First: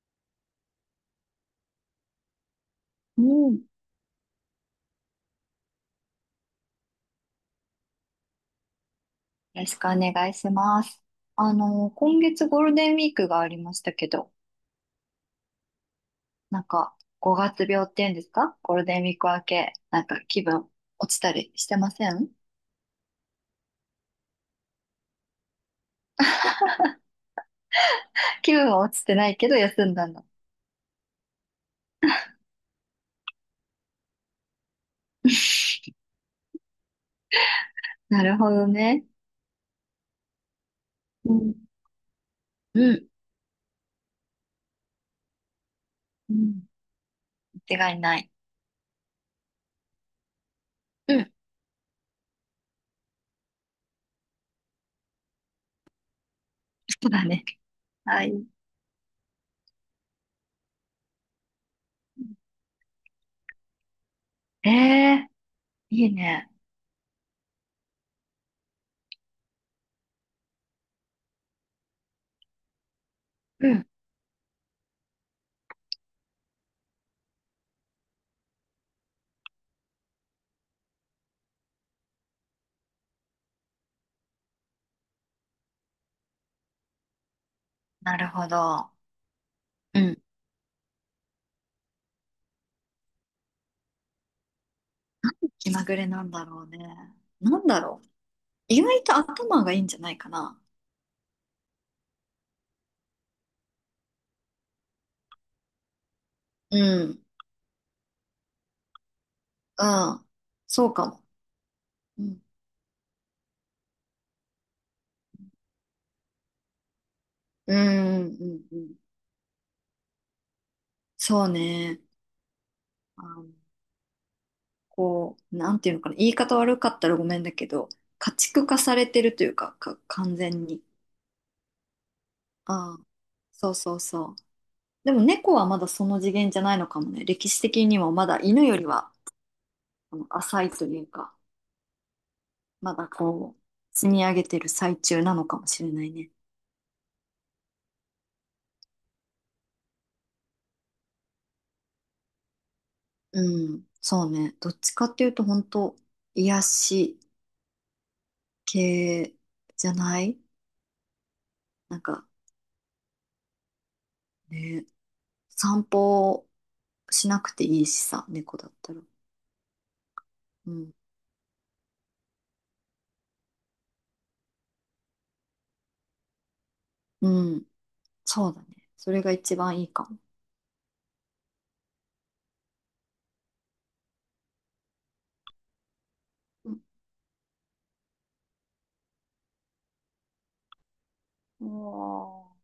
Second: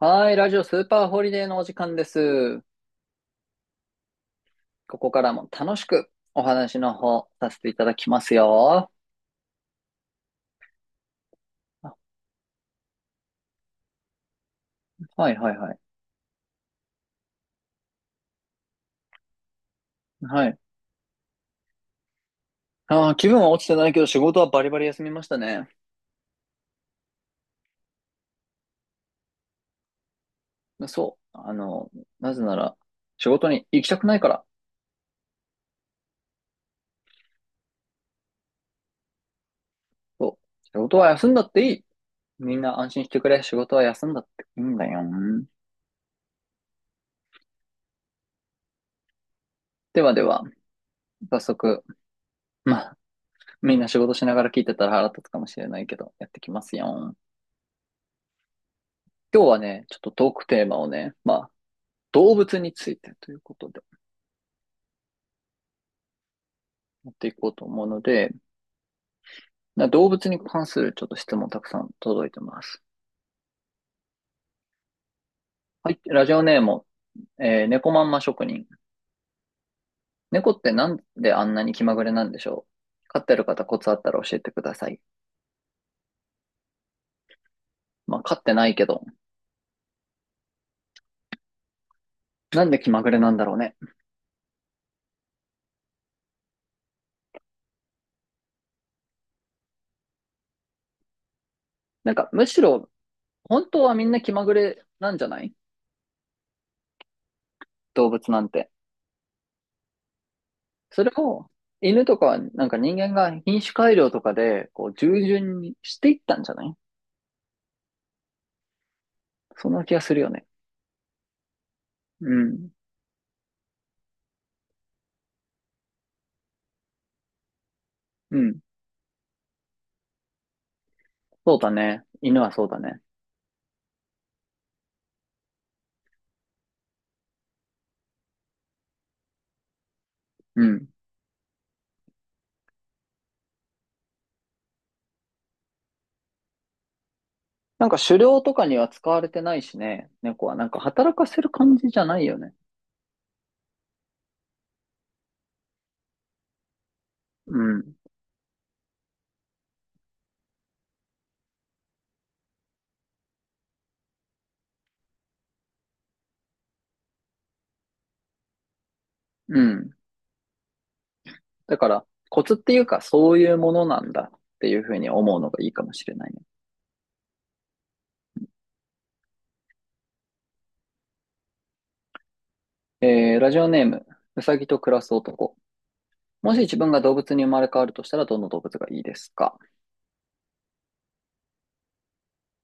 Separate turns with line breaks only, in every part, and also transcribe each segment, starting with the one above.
はい、ラジオスーパーホリデーのお時間です。
うん。よ
ここからも楽しくお話の方させていただきますよ。
ろしくお願いします。
あ、
今月ゴールデンウィークがありましたけど、
はいはいはい。
なんか、5月病っていうんですか？ゴールデンウィーク明け、なんか気
はい。
分落ちたりしてません？
あー、気分は落ちてないけど仕事はバリバリ休みましたね。
気分は落ちてないけど休んだんだ。
そう。なぜなら仕事に行きたくないから。
なるほどね。
そう。仕事は休
う
んだっ
ん。
ていい。みんな
う
安心
ん。
してくれ。仕事は休んだっていいんだよ。
うん。間違いない。
ではでは、
うん。
早速、まあ、みんな仕事しながら聞いてたら腹立つかもしれないけど、やってきます
そう
よ。
だね。はい。
今日はね、ちょっとトークテーマをね、動物についてということで
ええー、いいね。
やっていこうと思うので、な動物に関するちょっと質問たくさん届いてます。
うん。
はい、ラジオネーム、猫まんま職人。猫ってなんであんなに気まぐれなんでしょう、飼ってる方コツあったら教えてください。
な
まあ、
る
飼っ
ほ
てないけ
ど。
ど、
うん。
なんで気まぐれなんだろうね。
気まぐれなんだろうね。なんだろう。意外と頭がいいんじゃないかな。
むしろ、本当はみんな気まぐれなんじゃない、
うん。
動物なんて。
ああ、そう
そ
か
れ
も。
を、犬と
う
か、
ん。
なんか人間が品種改良とかで、こう、従順にしていったんじゃない、
うん、うん、うんうんうんうん、
そんな気がするよね。
そうね。
うん。
あの、なんていうのかな。言い方悪かったらごめんだけど、家
うん。
畜化されてるというか、完全に。
そうだね。犬はそうだ
あ
ね。
あ、そうそうそう。でも猫はまだその次元じゃないのかもね。歴史的にもまだ犬よりは、浅
う
いと
ん。
いうか、まだ積み上げてる最中なのかもしれないね。
なんか狩猟とかには使われてないしね。猫はなんか働かせる感じじゃないよね。
うん、そうね。どっちかっていうと、本当、癒し
うん。
系じゃない？なんかね、散歩しなくていいしさ、猫だったら。
うん。
うん。
だから、コツっていうか、そういうものなんだっていうふうに思うのがいいかもしれないね。
うん。そうだね。それが一番いいかも。
ラジオネーム、うさぎと暮らす男。もし
う
自
ん。
分が動物に生まれ変わるとしたら、どの動物がいいですか？
おー、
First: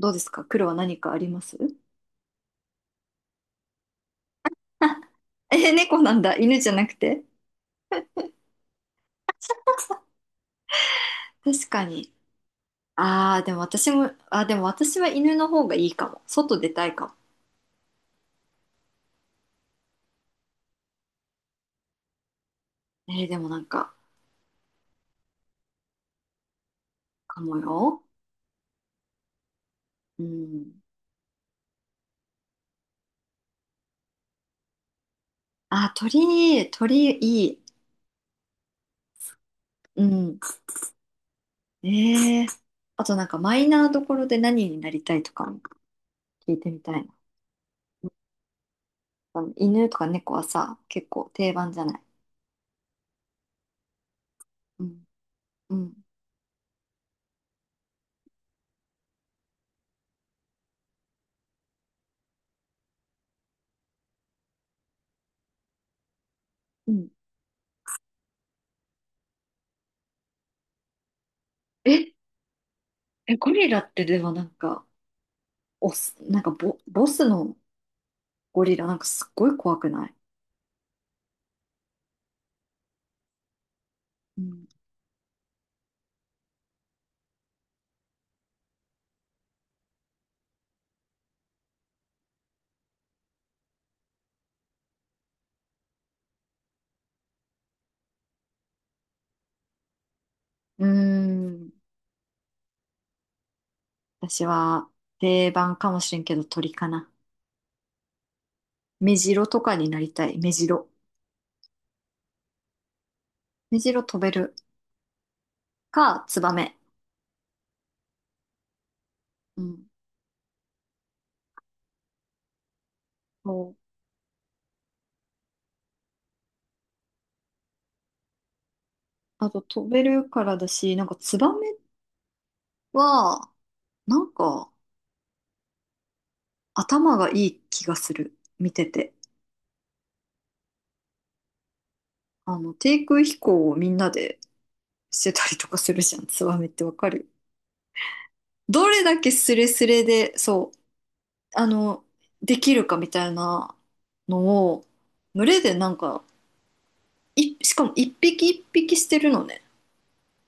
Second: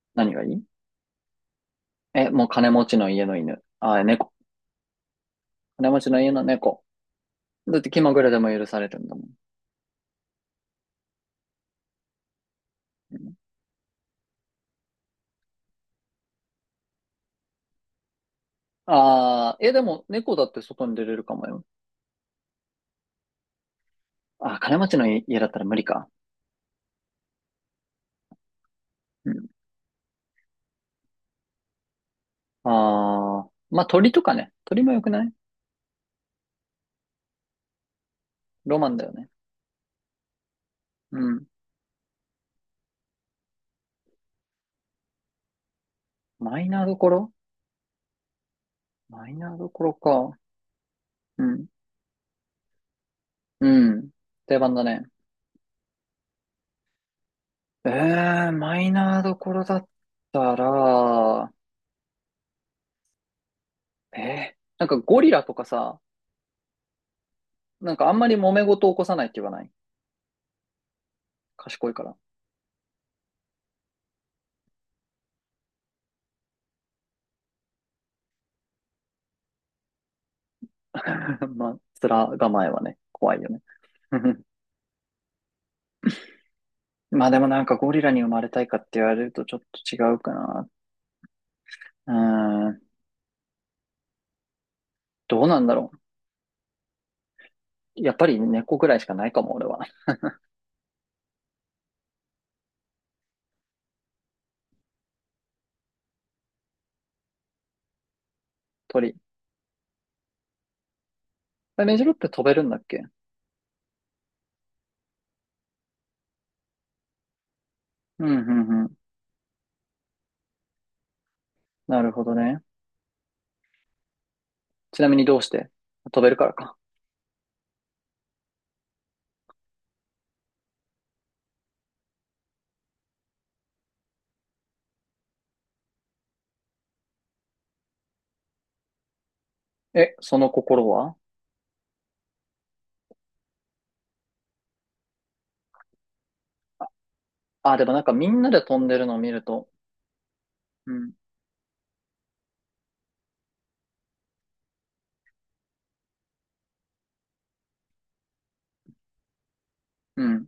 どうです
何
か？
がいい？
黒は何かあります？
え、もう金持ちの家の犬。あ、猫。
え、
金持
猫
ち
な
の
ん
家
だ。
の
犬じゃ
猫。
なくて。
だって気まぐれでも許されるんだもん。
確かに。ああ、でも私も、でも私は犬の方がいいかも。外出たいかも。
ああ、え、でも、猫だって外に出れるかもよ。
でもなんか、
あー、金持ちの家だったら無理か。
かもよ。
うん。
うん。
ああ、まあ、鳥とかね。鳥もよくない？
あー、鳥、鳥いい。
ロマンだよね。
うん。
うん。
ええあとなんかマイナーどころで何になりたいとかも聞い
マイ
てみ
ナーど
たい
こ
な。
ろ？マイナーどこ
犬
ろ
とか猫
か。
はさ、結構
う
定
ん。
番じゃない？
うん。定番だ
う
ね。
ん。うん。
ええ、マイナーどころだったら、なんかゴリラとかさ、
うん。
なんかあんまり揉め事起こさないって言わない？賢いか
え、
ら。
ゴリラってでもなんか、オス、なんかボスのゴリラなんかすっごい怖くない？
まあ、面構えはね、怖いよね。
う ん。
まあでもなんかゴリラに生まれたいかって言われるとちょっと違うかな。うーん。どうなんだろう。やっぱり猫ぐらいしかないかも、俺は。
うーん。私は定番かもしれんけど鳥かな。
鳥。
メジロとかになりたい。メジロ。
メジロって飛べるんだっけ？
メジロ飛べるか、ツバメ。
うん、うん、うん。
うん。
なるほどね。
そう。
ちなみにどうして？飛べるからか。
あと飛べるからだし、なんかツバメは、なんか頭がいい気がする。見てて。
え、その心は？
低空飛行をみんなでしてたりとかするじゃん。ツバメってわかる？
あ、でもなんかみんなで飛ん
ど
で
れ
るのを
だ
見
け
る
スレ
と、
スレで、そう、
うん、
あの、できるかみたいなのを、群れでなんか、しかも一匹一匹してるのね。
うん、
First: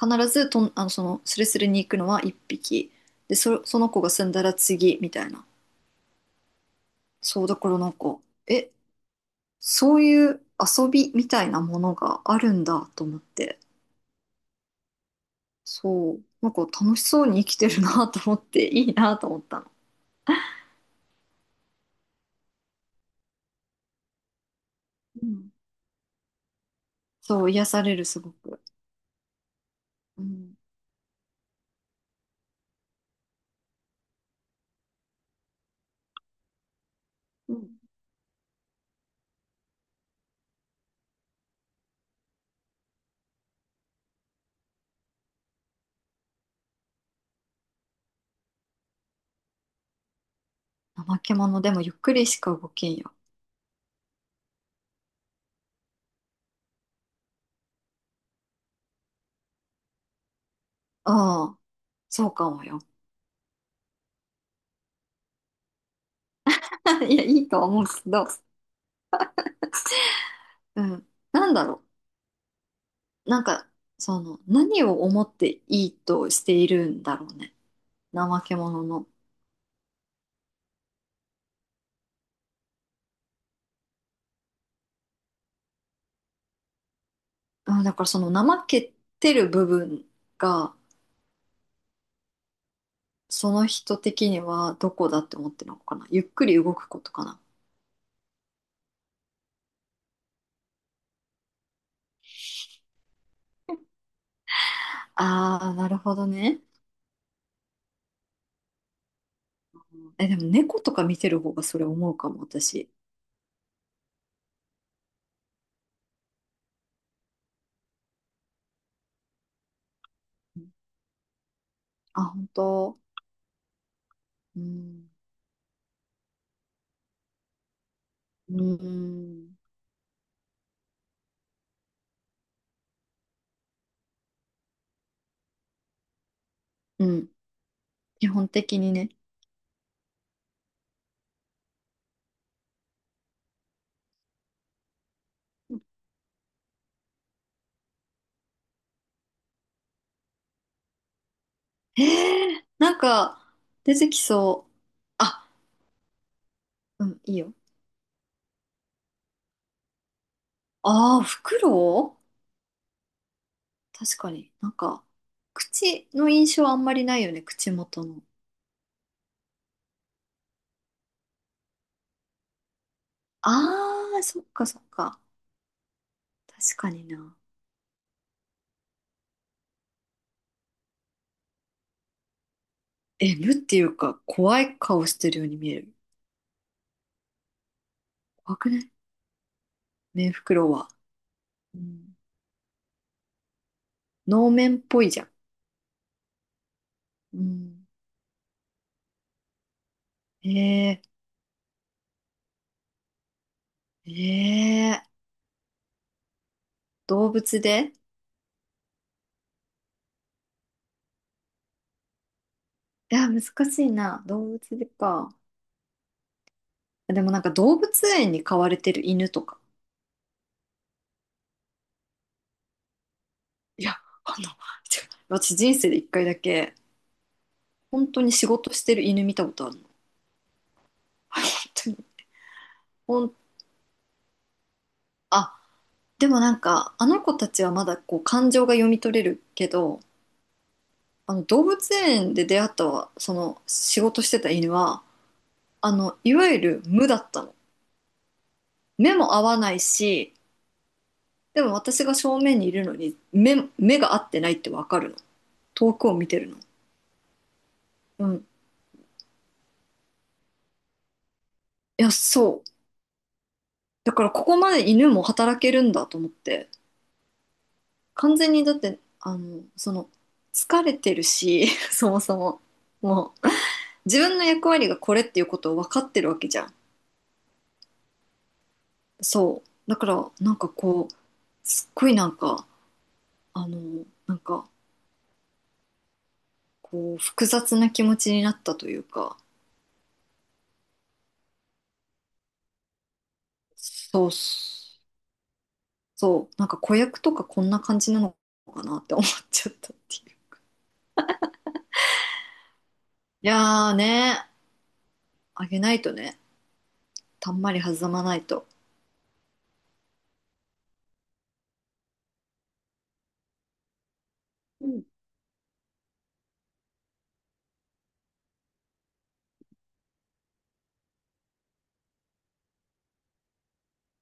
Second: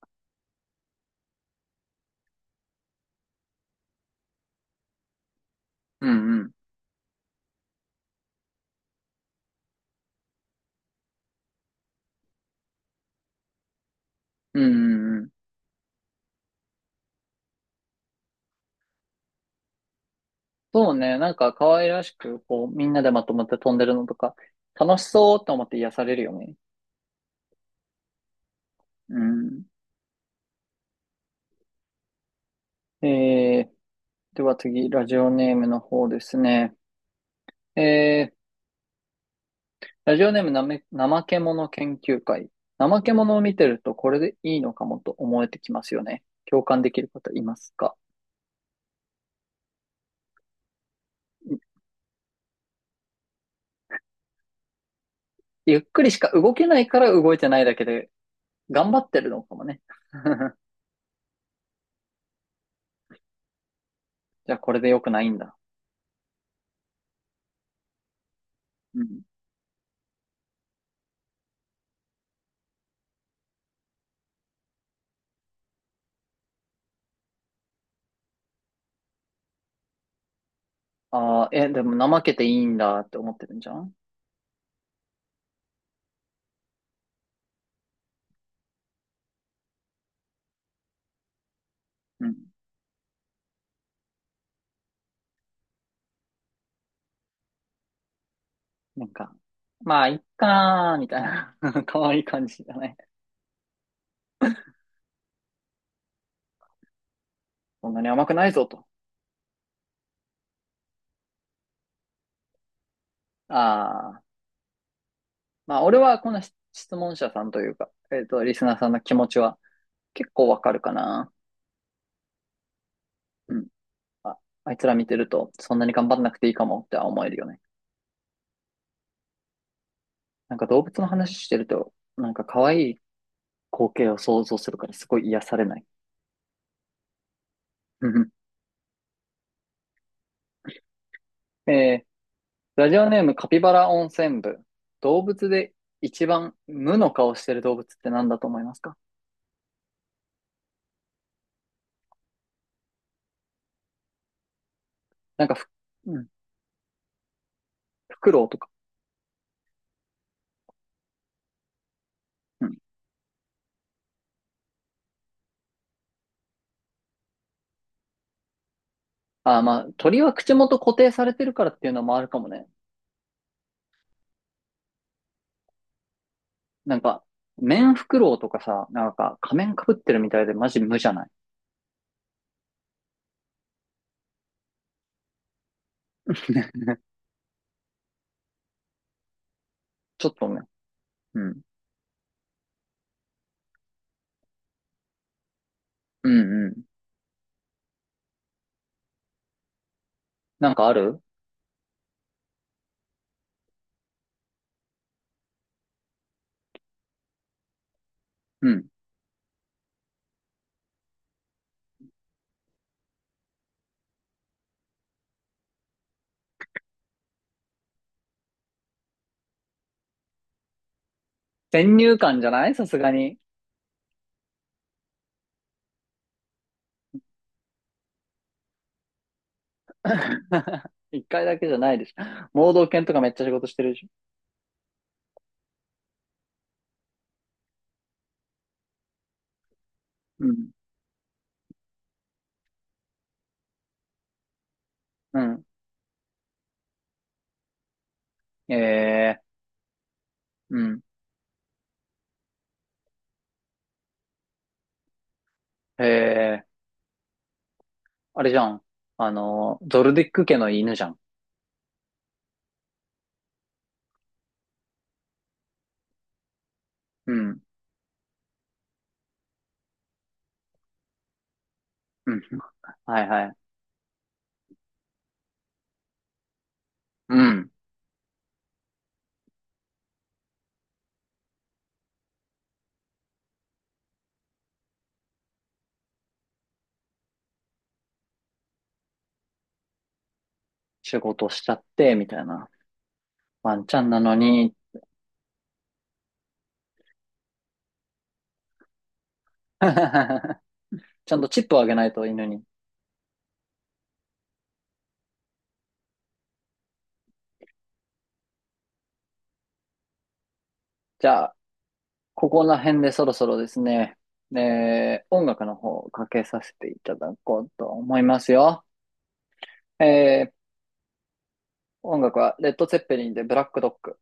必ずとん、あの、その、スレスレに行くのは一匹。で、その子が済んだら次、みたいな。
うん、うん、
そう、だからなんか、え、そういう遊びみたいなものがあるんだと思って。
うん、うんうん。
そう、なんか楽しそうに生きてるなと思って、いいなと思ったの。
そうね。なんか可愛らしく、こう、みんなでまとまって飛んでるのとか、楽し
う
そうっ
ん。
て思って癒されるよね。
そう、癒される、すごく。
うん。
うん。
えーでは次、ラジオネームの方ですね。
うん。
えー、ラジオネームなめ、怠け者研究会。怠け者を見てるとこれでいいのかもと思えてきますよね。共感できる方いますか？
怠け者でもゆっくりしか動けんよ。
ゆっくりしか動けないから動いてないだけで、頑張ってるのかもね。
ああ、そうかもよ。
じゃあこれで良くないんだ。
いや、いいとは思うけど、
うん。
うん。なんだろう。なんか、何を思っていいとしているんだろうね。怠け者の。
ああ、え、でも怠けていいんだって思ってるんじゃん？
うん、だからその怠けてる部分が、
うん。
その人的にはどこだって思ってるのかな。ゆっくり動くことかな。
なんか、まあ、いっかー、みたいな。可愛い感じだね。
ああ、なるほどね。
そんなに甘くないぞと。
え、でも猫とか見てる方がそれ思うかも、私。
ああ。まあ、俺はこの質問者さんというか、リスナーさんの気持ちは結構わかるかな。
あ、本当。
うん。あ、
う
あいつら見
ん。
てると、そんなに頑張んなくていいかもっては思えるよね。
うん。
なんか動物の話してると、なんか可愛い光景を想像するからすごい癒されない。
うん。
うん
基
う
本的にね。
ん。ラジオネームカピバラ温泉部。動物で一番無の顔してる動物って何だと思いますか？
なんか、出てきそう。
な
あ、
んかふ、うん、
うん、いいよ。
フクロウとか。
ああ、フクロ
うん。
ウ確かに。なんか、口の印象あんまりないよね、口元の。
あー、まあ、鳥は口元固定されてるからっていうのもあるかもね。
ああ、そっかそっか。確か
なん
に
か、
な。
面フクロウとかさ、なんか仮面かぶってるみたいでマジ無じゃない？
え、無っていうか、怖い顔してるように見える。怖くない？
ちょ
メン
っ
フ
と
ク
ね。
ロウは。
うん。
うん。能面っぽいじゃん。
うんうん。
うん。
なんかあ
え
る？
ー、えー、動物で
うん。
いや、難しいな。動物でか。でもなんか動物園に飼われてる犬とか。
先入観じゃないさすがに。
いや、違う私人生で一回だけ、本当に仕事してる犬見たことあるの。
一
本
回だけじゃ
当
ない
に。
でしょ。盲導犬とか
ほ
めっ
ん、
ちゃ仕事してるでしょ。
あ、でもなんか、あの子たちはまだこう感情が読み取れるけど、
うん。
あの動物園で出会ったわその仕事してた犬は、
うん。
いわゆる無だったの。目も
え
合
え、
わないし、
うん。
でも私が正面にいるのに目が合ってないってわかるの。遠くを見てるの。
ええ、
う
あ
ん。
れじゃん。あの、ゾルディック家の犬じゃん。
いや、そう、だからここまで犬も働けるんだと思って。
うん。
完全にだって疲れてるし そも
う
そ
ん。
も
はい
も
は
う
い。
自分の役割がこれっていうことを分かってるわけじゃん。
うん。
そうだからなんか、こう、すっごいなんか、なんか、こう、複雑な気持ちになったというか。
仕事しちゃって、みたいな。ワンちゃんな
そうっ
のに。
す。そう、なんか子役とかこんな感じなのかなって思っちゃったっていう。
ちゃんとチップをあげないと犬に。
いやーね、あげないとね、たんまり弾まないと。
じゃあ、ここら辺でそろそろですね、
うん。
えー音楽の方をかけさせていただこうと思いますよ。えー音楽はレッド・ツェッペリンでブラック・ドッグ。